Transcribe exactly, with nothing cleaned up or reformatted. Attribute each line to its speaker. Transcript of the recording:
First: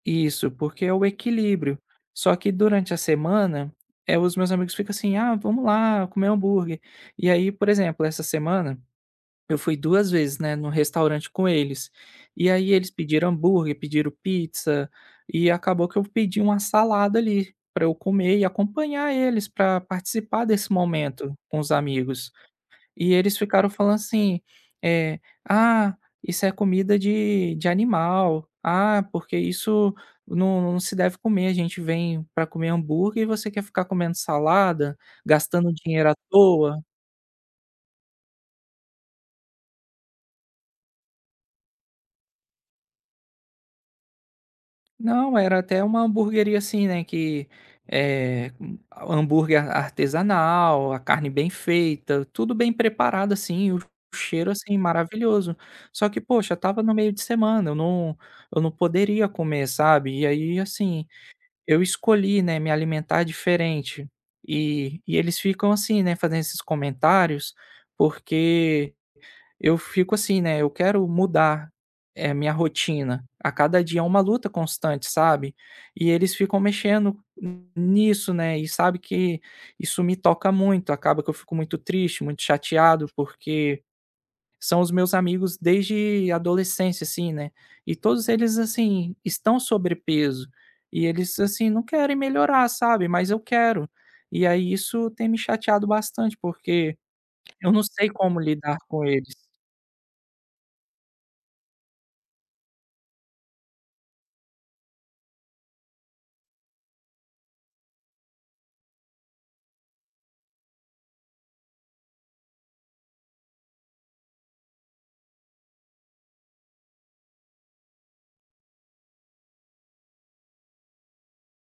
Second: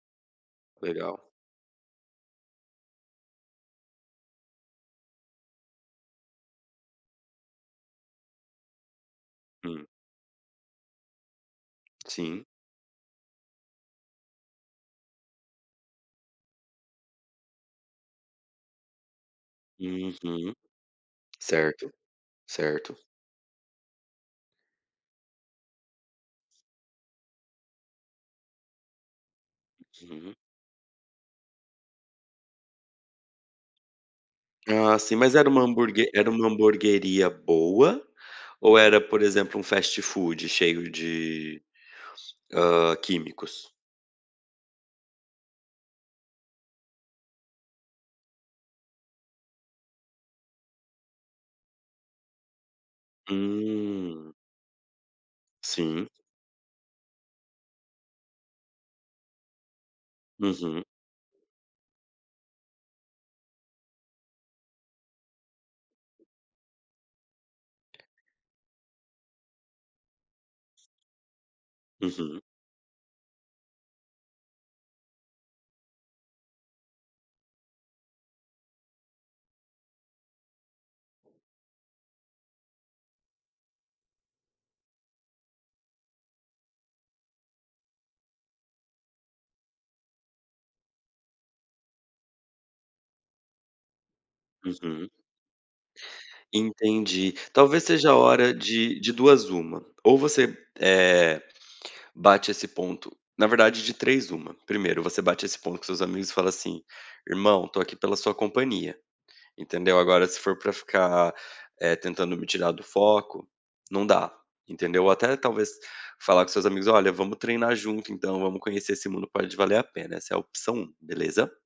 Speaker 1: Isso, porque é o
Speaker 2: Legal.
Speaker 1: equilíbrio, só que durante a semana, eh, os meus amigos ficam assim, ah, vamos lá comer hambúrguer. E aí, por exemplo, essa semana, eu fui
Speaker 2: Hum.
Speaker 1: duas vezes, né, no restaurante com eles,
Speaker 2: Sim.
Speaker 1: e aí eles pediram hambúrguer, pediram pizza, e acabou que eu pedi uma salada ali para eu comer e acompanhar eles para participar
Speaker 2: Uhum.
Speaker 1: desse momento com os
Speaker 2: Certo,
Speaker 1: amigos.
Speaker 2: certo.
Speaker 1: E eles ficaram falando assim, eh: "Ah, isso é comida de de animal, ah, porque isso
Speaker 2: Uhum.
Speaker 1: não não se deve comer, a gente vem para comer hambúrguer e você quer ficar comendo salada,
Speaker 2: Ah sim mas era uma
Speaker 1: gastando dinheiro
Speaker 2: hamburgue
Speaker 1: à
Speaker 2: era uma
Speaker 1: toa"?
Speaker 2: hamburgueria boa, ou era por exemplo um fastfood, cheio de, hã, químicos?
Speaker 1: Não, era até uma hamburgueria assim, né, que, eh, hambúrguer ar artesanal, a carne bem feita, tudo bem preparado assim, o
Speaker 2: Hum.
Speaker 1: cheiro assim maravilhoso. Só
Speaker 2: Sim.
Speaker 1: que poxa, estava no meio de semana, eu não eu não poderia comer sabe. E aí
Speaker 2: Uhum.
Speaker 1: assim, eu escolhi, né, me alimentar diferente. E e eles ficam assim, né, fazendo esses comentários, porque eu fico assim, né, eu quero mudar a
Speaker 2: Uhum.
Speaker 1: minha rotina a cada dia, eh, uma luta constante, sabe. E eles ficam mexendo nisso, né, e sabe que isso me toca muito, acaba que eu fico muito triste, muito chateado, porque são os meus amigos desde adolescência, assim, né. E todos eles assim estão sobrepeso, e eles, assim, não querem melhorar sabe. Mas eu quero. E aí isso
Speaker 2: Uhum.
Speaker 1: tem me chateado bastante porque
Speaker 2: Entendi,
Speaker 1: eu não
Speaker 2: talvez seja
Speaker 1: sei
Speaker 2: a
Speaker 1: como
Speaker 2: hora
Speaker 1: lidar
Speaker 2: de,
Speaker 1: com
Speaker 2: de
Speaker 1: eles.
Speaker 2: duas a uma, ou você, eh, bate esse ponto, na verdade de três uma, primeiro você bate esse ponto com os seus amigos e fala assim, irmão estou aqui pela sua companhia, entendeu, agora se for para ficar, eh, tentando me tirar do foco, não dá, entendeu. Até talvez falar com os seus amigos olha vamos treinar junto então vamos conhecer esse mundo, pode valer a pena, essa é a opção um, beleza?